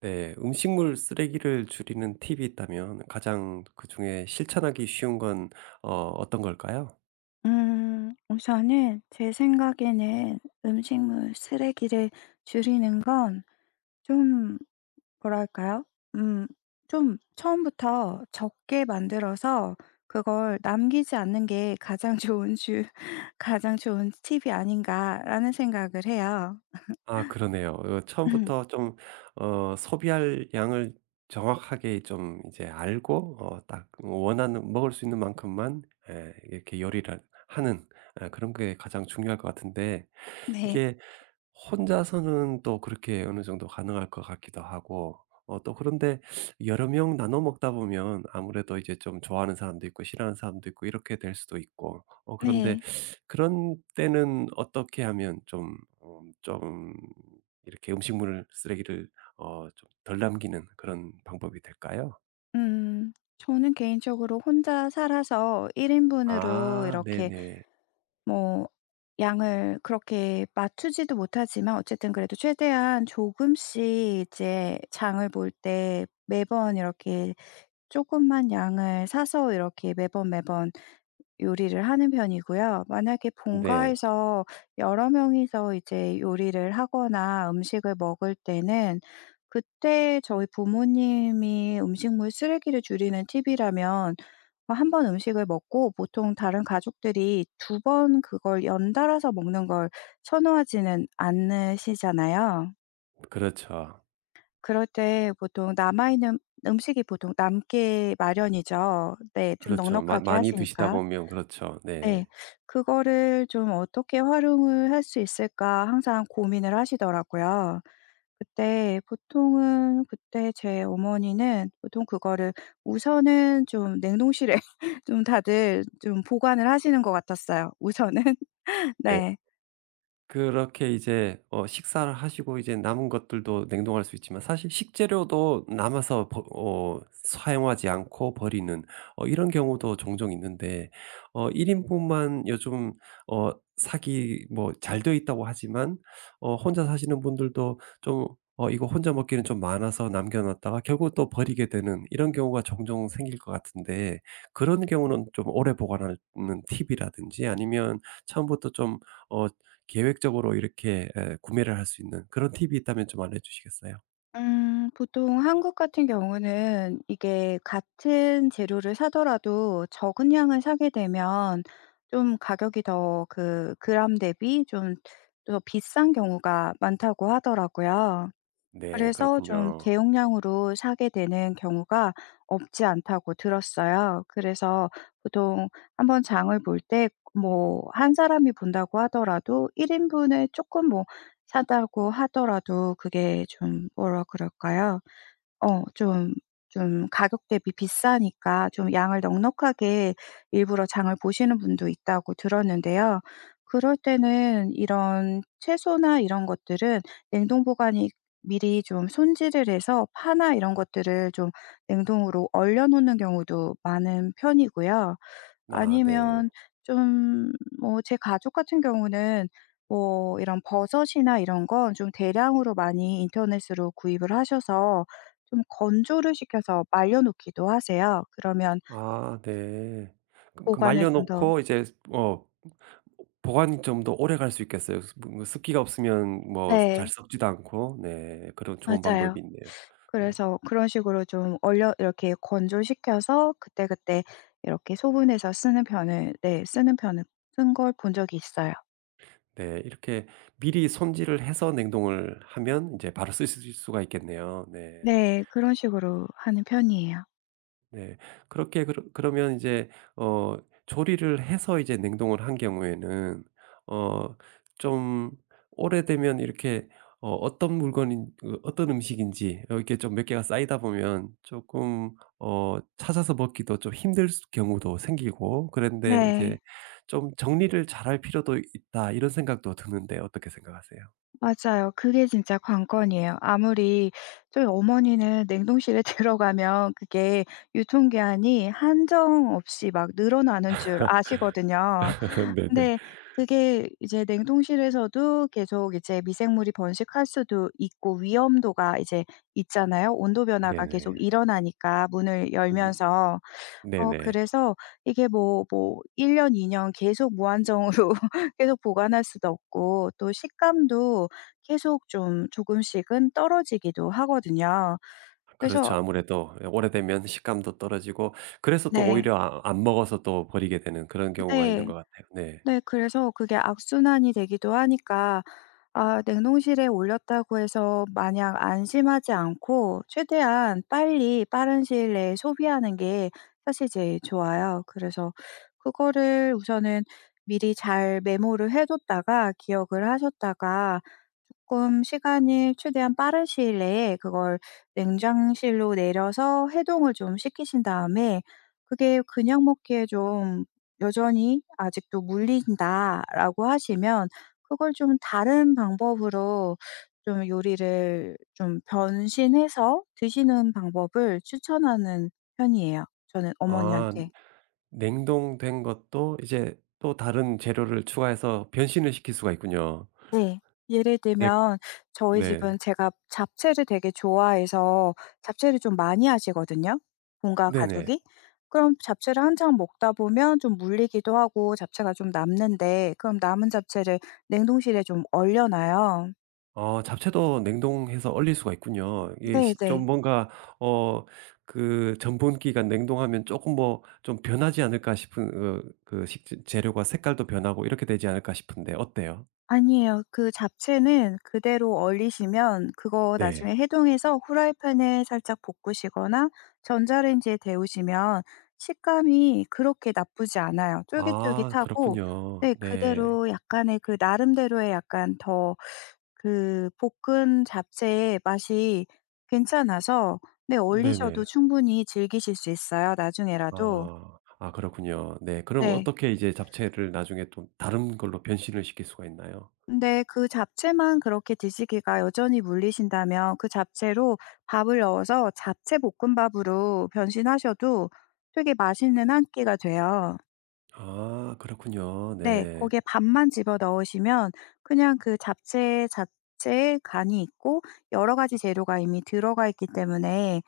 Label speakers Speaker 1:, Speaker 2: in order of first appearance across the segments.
Speaker 1: 네. 음식물 쓰레기를 줄이는 팁이 있다면 가장 그중에 실천하기 쉬운 건 어떤 걸까요?
Speaker 2: 우선은 제 생각에는 음식물 쓰레기를 줄이는 건 좀 뭐랄까요? 음 좀 처음부터 적게 만들어서 그걸 남기지 않는 게 가장 좋은 주 가장 좋은 팁이 아닌가라는 생각을 해요.
Speaker 1: 아, 그러네요. 처음부터 좀 소비할 양을 정확하게 좀 이제 알고 딱 원하는 먹을 수 있는 만큼만 에 이렇게 요리를 하는 그런 게 가장 중요할 것 같은데
Speaker 2: 네.
Speaker 1: 이게 혼자서는 또 그렇게 어느 정도 가능할 것 같기도 하고 또 그런데 여러 명 나눠 먹다 보면 아무래도 이제 좀 좋아하는 사람도 있고 싫어하는 사람도 있고 이렇게 될 수도 있고 그런데
Speaker 2: 네.
Speaker 1: 그런 때는 어떻게 하면 좀 좀 이렇게 음식물을 쓰레기를 좀 덜 남기는 그런 방법이 될까요?
Speaker 2: 음 저는 개인적으로 혼자 살아서 1 인분으로
Speaker 1: 아,
Speaker 2: 이렇게
Speaker 1: 네네.
Speaker 2: 뭐 양을 그렇게 맞추지도 못하지만, 어쨌든 그래도 최대한 조금씩 이제 장을 볼 때 매번 이렇게 조금만 양을 사서 이렇게 매번 매번 요리를 하는 편이고요. 만약에
Speaker 1: 네.
Speaker 2: 본가에서 여러 명이서 이제 요리를 하거나 음식을 먹을 때는, 그때 저희 부모님이 음식물 쓰레기를 줄이는 팁이라면, 한번 음식을 먹고 보통 다른 가족들이 두 번 그걸 연달아서 먹는 걸 선호하지는 않으시잖아요.
Speaker 1: 그렇죠.
Speaker 2: 그럴 때 보통 남아있는 음식이 보통 남게 마련이죠. 네. 좀
Speaker 1: 그렇죠.
Speaker 2: 넉넉하게
Speaker 1: 많이 드시다
Speaker 2: 하시니까.
Speaker 1: 보면 그렇죠.
Speaker 2: 네.
Speaker 1: 네.
Speaker 2: 그거를 좀 어떻게 활용을 할 수 있을까 항상 고민을 하시더라고요. 그때 보통은, 그때 제 어머니는 보통 그거를 우선은 좀 냉동실에 좀 다들 좀 보관을 하시는 것 같았어요, 우선은.
Speaker 1: 네.
Speaker 2: 네.
Speaker 1: 그렇게 이제 식사를 하시고 이제 남은 것들도 냉동할 수 있지만 사실 식재료도 남아서 버 어 사용하지 않고 버리는 이런 경우도 종종 있는데 1 인분만 요즘 사기 뭐 잘 되어 있다고 하지만 혼자 사시는 분들도 좀 이거 혼자 먹기는 좀 많아서 남겨 놨다가 결국 또 버리게 되는 이런 경우가 종종 생길 것 같은데 그런 경우는 좀 오래 보관하는 팁이라든지 아니면 처음부터 좀어 계획적으로 이렇게 구매를 할 수 있는 그런 팁이 있다면 좀 알려 주시겠어요?
Speaker 2: 보통 한국 같은 경우는 이게 같은 재료를 사더라도 적은 양을 사게 되면 좀 가격이 더, 그 그램 대비 좀 더 비싼 경우가 많다고 하더라고요.
Speaker 1: 네.
Speaker 2: 그래서 좀
Speaker 1: 그렇군요.
Speaker 2: 대용량으로 사게 되는 경우가 없지 않다고 들었어요. 그래서 보통 한번 장을 볼 때, 뭐 한 사람이 본다고 하더라도 1 인분을 조금 뭐 산다고 하더라도, 그게 좀 뭐라 그럴까요? 어 좀 좀 가격 대비 비싸니까 좀 양을 넉넉하게 일부러 장을 보시는 분도 있다고 들었는데요. 그럴 때는 이런 채소나 이런 것들은 냉동 보관이, 미리 좀 손질을 해서 파나 이런 것들을 좀 냉동으로 얼려 놓는 경우도 많은 편이고요.
Speaker 1: 아, 네.
Speaker 2: 아니면 좀, 뭐 제 가족 같은 경우는 뭐 이런 버섯이나 이런 건 좀 대량으로 많이 인터넷으로 구입을 하셔서 좀 건조를 시켜서 말려 놓기도 하세요. 그러면
Speaker 1: 아, 네. 그
Speaker 2: 보관을
Speaker 1: 말려
Speaker 2: 좀 더.
Speaker 1: 놓고 이제 어 보관이 좀 더 오래 갈 수 있겠어요. 습뭐 뭐 습기가 없으면 뭐 잘
Speaker 2: 네.
Speaker 1: 썩지도 않고. 네. 그런 좋은 방법이
Speaker 2: 맞아요.
Speaker 1: 있네요. 네.
Speaker 2: 그래서 그런 식으로 좀 얼려, 이렇게 건조시켜서 그때그때 이렇게 소분해서 쓰는 편을, 네, 쓰는 편을 쓴 걸 본 적이 있어요.
Speaker 1: 네. 이렇게 미리 손질을 해서 냉동을 하면 이제 바로 쓰실 수가 있겠네요. 네.
Speaker 2: 네. 그런 식으로 하는 편이에요.
Speaker 1: 네. 그렇게 그러면 이제 어 조리를 해서 이제 냉동을 한 경우에는 어 좀 오래되면 이렇게 어 어떤 물건인 그 어떤 음식인지 이렇게 좀 몇 개가 쌓이다 보면 조금 찾아서 먹기도 좀 힘들 수 경우도 생기고 그런데 이제
Speaker 2: 네.
Speaker 1: 좀 '정리를 잘할 필요도 있다.' 이런 생각도 드는데 어떻게 생각하세요?
Speaker 2: 맞아요. 그게 진짜 관건이에요. 아무리, 저희 어머니는 냉동실에 들어가면 그게 유통기한이 한정 없이 막 늘어나는 줄 아시거든요.
Speaker 1: 네네.
Speaker 2: 근데 그게 이제 냉동실에서도 계속 이제 미생물이 번식할 수도 있고, 위험도가 이제 있잖아요. 온도 변화가 계속
Speaker 1: 네네.
Speaker 2: 일어나니까, 문을
Speaker 1: 음,
Speaker 2: 열면서.
Speaker 1: 네네.
Speaker 2: 그래서 이게 뭐 1년 2년 계속 무한정으로 계속 보관할 수도 없고, 또 식감도 계속 좀 조금씩은 떨어지기도 하거든요. 그래서.
Speaker 1: 그렇죠. 아무래도 예, 오래되면 식감도 떨어지고 그래서 또
Speaker 2: 네.
Speaker 1: 오히려 아, 안 먹어서 또 버리게 되는 그런 경우가 있는
Speaker 2: 네.
Speaker 1: 것 같아요. 네.
Speaker 2: 네 그래서 그게 악순환이 되기도 하니까, 아 냉동실에 올렸다고 해서 마냥 안심하지 않고 최대한 빨리 빠른 시일 내에 소비하는 게 사실 제일 좋아요. 그래서 그거를 우선은 미리 잘 메모를 해 뒀다가, 기억을 하셨다가 조금 시간을 최대한 빠른 시일 내에 그걸 냉장실로 내려서 해동을 좀 시키신 다음에, 그게 그냥 먹기에 좀 여전히 "아직도 물린다."라고 하시면, 그걸 좀 다른 방법으로 좀 요리를 좀 변신해서 드시는 방법을 추천하는 편이에요, 저는
Speaker 1: 아,
Speaker 2: 어머니한테.
Speaker 1: 냉동된 것도 이제 또 다른 재료를 추가해서 변신을 시킬 수가 있군요.
Speaker 2: 네. 예를
Speaker 1: 네.
Speaker 2: 들면, 저희
Speaker 1: 네.
Speaker 2: 집은 제가 잡채를 되게 좋아해서 잡채를 좀 많이 하시거든요, 본가
Speaker 1: 네네.
Speaker 2: 가족이. 그럼 잡채를 한창 먹다 보면 좀 물리기도 하고 잡채가 좀 남는데, 그럼 남은 잡채를 냉동실에 좀 얼려 놔요.
Speaker 1: 잡채도 냉동해서 얼릴 수가 있군요. 이게 시
Speaker 2: 네네.
Speaker 1: 좀 뭔가 어 그 전분 기가 냉동하면 조금 뭐 좀 변하지 않을까 싶은 그 식재 재료가 색깔도 변하고 이렇게 되지 않을까 싶은데 어때요?
Speaker 2: 아니에요. 그 잡채는 그대로 얼리시면 그거
Speaker 1: 네.
Speaker 2: 나중에 해동해서 후라이팬에 살짝 볶으시거나 전자레인지에 데우시면 식감이 그렇게 나쁘지 않아요.
Speaker 1: 아,
Speaker 2: 쫄깃쫄깃하고
Speaker 1: 그렇군요.
Speaker 2: 네
Speaker 1: 네.
Speaker 2: 그대로, 약간의 그 나름대로의 약간 더, 그 볶은 잡채의 맛이 괜찮아서 네
Speaker 1: 네네.
Speaker 2: 얼리셔도 충분히 즐기실 수 있어요, 나중에라도.
Speaker 1: 아. 아, 그렇군요. 네. 그럼
Speaker 2: 네.
Speaker 1: 어떻게 이제 잡채를 나중에 또 다른 걸로 변신을 시킬 수가 있나요?
Speaker 2: 근데 그 잡채만 그렇게 드시기가 여전히 물리신다면 그 잡채로 밥을 넣어서 잡채 볶음밥으로 변신하셔도 되게 맛있는 한 끼가 돼요.
Speaker 1: 아, 그렇군요.
Speaker 2: 네.
Speaker 1: 네.
Speaker 2: 거기에 밥만 집어 넣으시면 그냥 그 잡채 자체에 간이 있고 여러 가지 재료가 이미 들어가 있기 때문에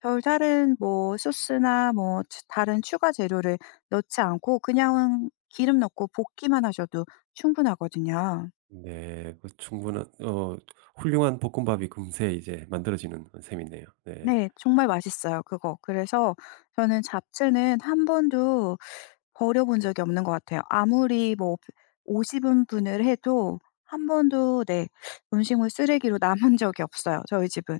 Speaker 2: 별다른 뭐 소스나 뭐 다른 추가 재료를 넣지 않고 그냥 기름 넣고 볶기만 하셔도 충분하거든요.
Speaker 1: 네. 그 충분한 어 훌륭한 볶음밥이 금세 이제 만들어지는 셈이네요. 네.
Speaker 2: 네. 정말 맛있어요 그거. 그래서 저는 잡채는 한 번도 버려본 적이 없는 것 같아요. 아무리 뭐 50 인분을 해도 한 번도, 네 음식물 쓰레기로 남은 적이 없어요 저희 집은.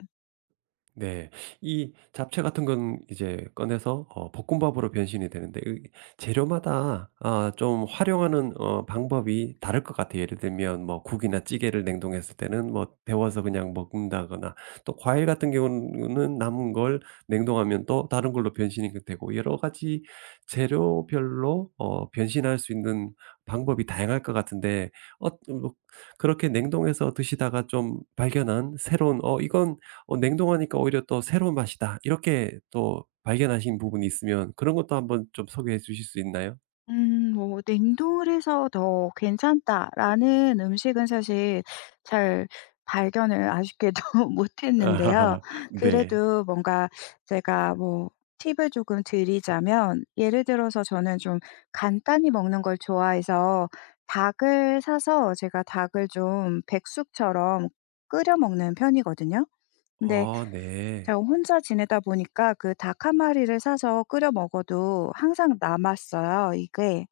Speaker 1: 네. 이 잡채 같은 건 이제 꺼내서 볶음밥으로 변신이 되는데 이 재료마다 아, 좀 활용하는 방법이 다를 것 같아요. 예를 들면 뭐 국이나 찌개를 냉동했을 때는 뭐 데워서 그냥 먹는다거나 또 과일 같은 경우는 남은 걸 냉동하면 또 다른 걸로 변신이 그 되고 여러 가지 재료별로 변신할 수 있는 방법이 다양할 것 같은데 뭐 그렇게 냉동해서 드시다가 좀 발견한 새로운 ' 이건 냉동하니까 오히려 또 새로운 맛이다. 이렇게 또 발견하신 부분이 있으면 그런 것도 한번 좀 소개해 주실 수 있나요?
Speaker 2: 뭐 "냉동을 해서 더 괜찮다."라는 음식은 사실 잘 발견을, 아쉽게도 못 했는데요.
Speaker 1: 아하하. 네.
Speaker 2: 그래도 뭔가, 제가 뭐 팁을 조금 드리자면, 예를 들어서 저는 좀 간단히 먹는 걸 좋아해서 닭을 사서, 제가 닭을 좀 백숙처럼 끓여 먹는 편이거든요. 근데
Speaker 1: 아, 네.
Speaker 2: 제가 혼자 지내다 보니까 그 닭 한 마리를 사서 끓여 먹어도 항상 남았어요 이게.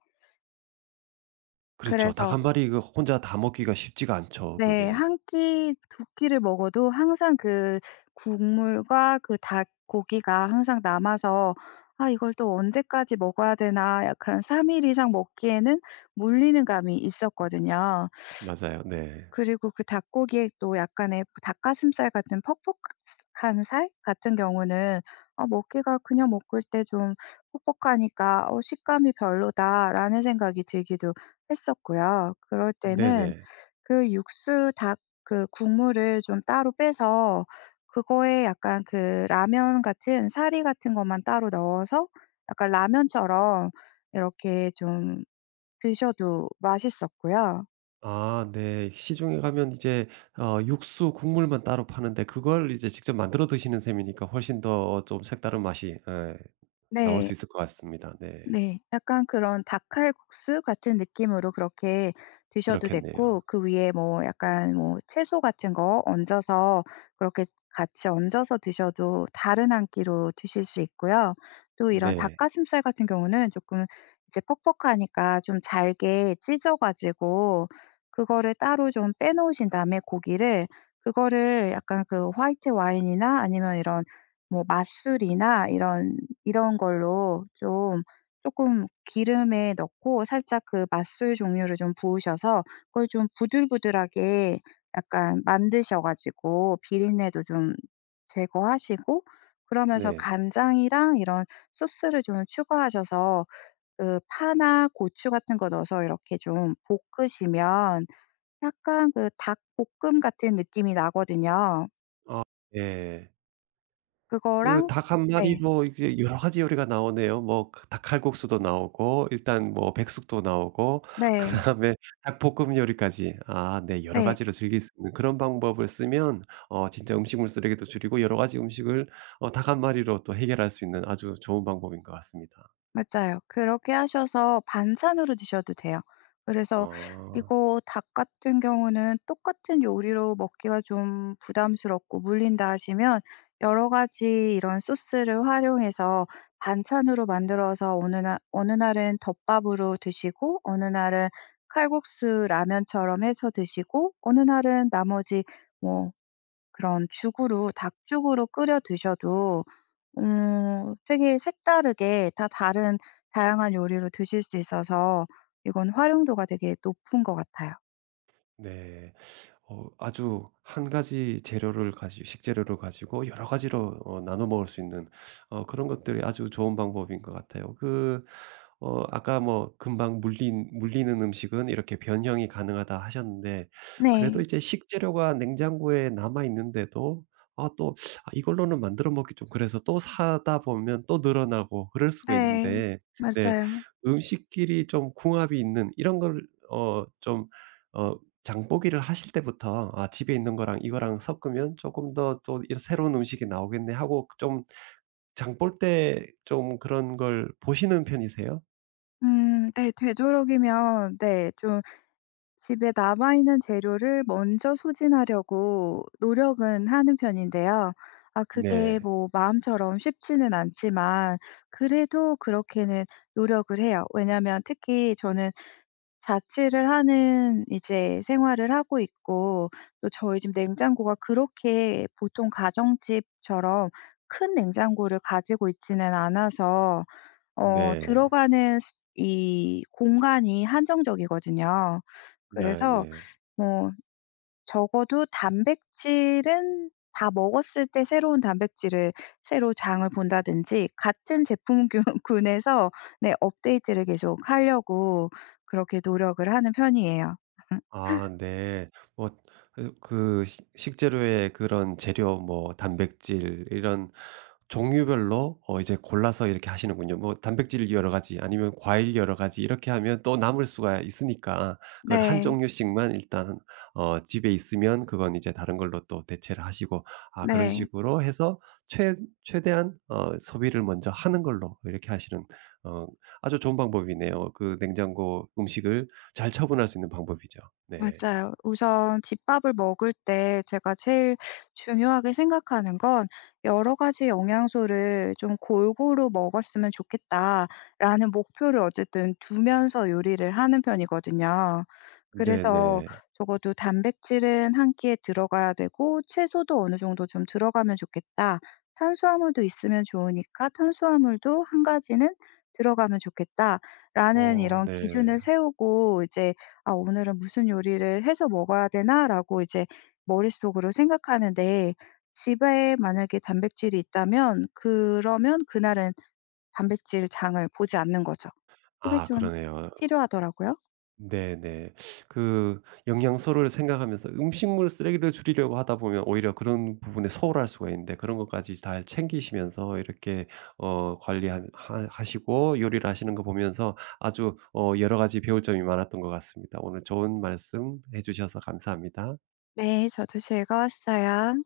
Speaker 1: 그렇죠. 닭
Speaker 2: 그래서
Speaker 1: 한 마리 그 혼자 다 먹기가 쉽지가 않죠,
Speaker 2: 네,
Speaker 1: 그게.
Speaker 2: 한 끼 두 끼를 먹어도 항상 그 국물과 그 닭고기가 항상 남아서 '아 이걸 또 언제까지 먹어야 되나.' 약간 3일 이상 먹기에는 물리는 감이 있었거든요.
Speaker 1: 맞아요. 네.
Speaker 2: 그리고 그 닭고기에 또 약간의 닭가슴살 같은 퍽퍽한 살 같은 경우는 아 먹기가, 그냥 먹을 때 좀 퍽퍽하니까 '어 식감이 별로다.'라는 생각이 들기도 했었고요. 그럴 때는
Speaker 1: 네네.
Speaker 2: 그 육수, 닭 그 국물을 좀 따로 빼서 그거에 약간 그 라면 같은 사리 같은 것만 따로 넣어서 약간 라면처럼 이렇게 좀 드셔도 맛있었고요.
Speaker 1: 아, 네. 시중에 가면 이제 육수 국물만 따로 파는데 그걸 이제 직접 만들어 드시는 셈이니까 훨씬 더 좀 색다른 맛이 예 나올 수
Speaker 2: 네.
Speaker 1: 있을 것 같습니다. 네.
Speaker 2: 네. 약간 그런 닭칼국수 같은 느낌으로 그렇게 드셔도
Speaker 1: 그렇겠네요.
Speaker 2: 됐고, 그 위에 뭐 약간 뭐 채소 같은 거 얹어서 그렇게 같이 얹어서 드셔도 다른 한 끼로 드실 수 있고요. 또 이런
Speaker 1: 네.
Speaker 2: 닭가슴살 같은 경우는 조금 이제 퍽퍽하니까 좀 잘게 찢어 가지고 그거를 따로 좀 빼 놓으신 다음에, 고기를, 그거를 약간 그 화이트 와인이나 아니면 이런 뭐 맛술이나 이런, 이런 걸로 좀 조금 기름에 넣고 살짝 그 맛술 종류를 좀 부으셔서 그걸 좀 부들부들하게 약간 만드셔 가지고 비린내도 좀 제거하시고, 그러면서
Speaker 1: 네.
Speaker 2: 간장이랑 이런 소스를 좀 추가하셔서 그 파나 고추 같은 거 넣어서 이렇게 좀 볶으시면 약간 그 닭볶음 같은 느낌이 나거든요.
Speaker 1: 아, 네. 그
Speaker 2: 그거랑.
Speaker 1: 닭 한
Speaker 2: 네.
Speaker 1: 마리로 이게 여러 가지 요리가 나오네요. 뭐 그 닭 칼국수도 나오고 일단 뭐 백숙도 나오고
Speaker 2: 네.
Speaker 1: 그다음에 닭볶음 요리까지. 아, 네. 여러
Speaker 2: 네.
Speaker 1: 가지로 즐길 수 있는 그런 방법을 쓰면 진짜 음식물 쓰레기도 줄이고 여러 가지 음식을 닭 한 마리로 또 해결할 수 있는 아주 좋은 방법인 것 같습니다.
Speaker 2: 맞아요. 그렇게 하셔서 반찬으로 드셔도 돼요. 그래서
Speaker 1: 어.
Speaker 2: 이거 닭 같은 경우는 똑같은 요리로 먹기가 좀 부담스럽고 물린다 하시면 여러 가지 이런 소스를 활용해서 반찬으로 만들어서 어느 날, 어느 날은 덮밥으로 드시고 어느 날은 칼국수 라면처럼 해서 드시고 어느 날은 나머지 뭐 그런 죽으로, 닭죽으로 끓여 드셔도 되게 색다르게, 다 다른 다양한 요리로 드실 수 있어서 이건 활용도가 되게 높은 것 같아요.
Speaker 1: 네. 아주 한 가지 재료를 가지 고 식재료를 가지고 여러 가지로 나눠 먹을 수 있는 그런 것들이 아주 좋은 방법인 것 같아요. 그 아까 뭐 금방 물린 물리는 음식은 이렇게 변형이 가능하다 하셨는데 그래도
Speaker 2: 네.
Speaker 1: 이제 식재료가 냉장고에 남아 있는데도 아, 또 '아, 이걸로는 만들어 먹기 좀 그래서.' 또 사다 보면 또 늘어나고 그럴 수가
Speaker 2: 네.
Speaker 1: 있는데 네,
Speaker 2: 맞아요.
Speaker 1: 음식끼리 좀 궁합이 있는 이런 걸어좀어 장보기를 하실 때부터 '아, 집에 있는 거랑 이거랑 섞으면 조금 더 또 새로운 음식이 나오겠네.' 하고 좀 장볼 때 좀 그런 걸 보시는 편이세요?
Speaker 2: 네. 되도록이면 네 좀 집에 남아 있는 재료를 먼저 소진하려고 노력은 하는 편인데요. 아 그게
Speaker 1: 네.
Speaker 2: 뭐 마음처럼 쉽지는 않지만 그래도 그렇게는 노력을 해요. 왜냐면 특히 저는 자취를 하는 이제 생활을 하고 있고 또 저희 집 냉장고가 그렇게 보통 가정집처럼 큰 냉장고를 가지고 있지는 않아서
Speaker 1: 네.
Speaker 2: 들어가는 스 이 공간이 한정적이거든요. 그래서
Speaker 1: 네네.
Speaker 2: 뭐 적어도 단백질은 다 먹었을 때 새로운 단백질을 새로 장을 본다든지 같은 제품군 군에서 네 업데이트를 계속 하려고 그렇게 노력을 하는 편이에요.
Speaker 1: 아, 네. 뭐 그 식 식재료의 그런 재료 뭐 단백질 이런 종류별로 이제 골라서 이렇게 하시는군요. 뭐 단백질 여러 가지 아니면 과일 여러 가지 이렇게 하면 또 남을 수가 있으니까 그걸 한
Speaker 2: 네.
Speaker 1: 종류씩만 일단 집에 있으면 그건 이제 다른 걸로 또 대체를 하시고 아, 그런
Speaker 2: 네.
Speaker 1: 식으로 해서 최 최대한 소비를 먼저 하는 걸로 이렇게 하시는 어 아주 좋은 방법이네요. 그 냉장고 음식을 잘 처분할 수 있는 방법이죠. 네.
Speaker 2: 맞아요. 우선 집밥을 먹을 때 제가 제일 중요하게 생각하는 건 '여러 가지 영양소를 좀 골고루 먹었으면 좋겠다.'라는 목표를 어쨌든 두면서 요리를 하는 편이거든요. 그래서
Speaker 1: 네네.
Speaker 2: 적어도 '단백질은 한 끼에 들어가야 되고 채소도 어느 정도 좀 들어가면 좋겠다. 탄수화물도 있으면 좋으니까 탄수화물도 한 가지는 들어가면 좋겠다.'라는
Speaker 1: 어,
Speaker 2: 이런
Speaker 1: 네.
Speaker 2: 기준을 세우고 이제 '아 오늘은 무슨 요리를 해서 먹어야 되나?'라고 이제 머릿속으로 생각하는데, 집에 만약에 단백질이 있다면 그러면 그날은 단백질 장을 보지 않는 거죠. 그게
Speaker 1: 아,
Speaker 2: 좀
Speaker 1: 그러네요.
Speaker 2: 필요하더라고요.
Speaker 1: 네네. 그 영양소를 생각하면서 음식물 쓰레기를 줄이려고 하다 보면 오히려 그런 부분에 소홀할 수가 있는데 그런 것까지 잘 챙기시면서 이렇게 관리하 하 하시고 요리를 하시는 거 보면서 아주 여러 가지 배울 점이 많았던 것 같습니다. 오늘 좋은 말씀 해 주셔서 감사합니다.
Speaker 2: 네. 저도 즐거웠어요.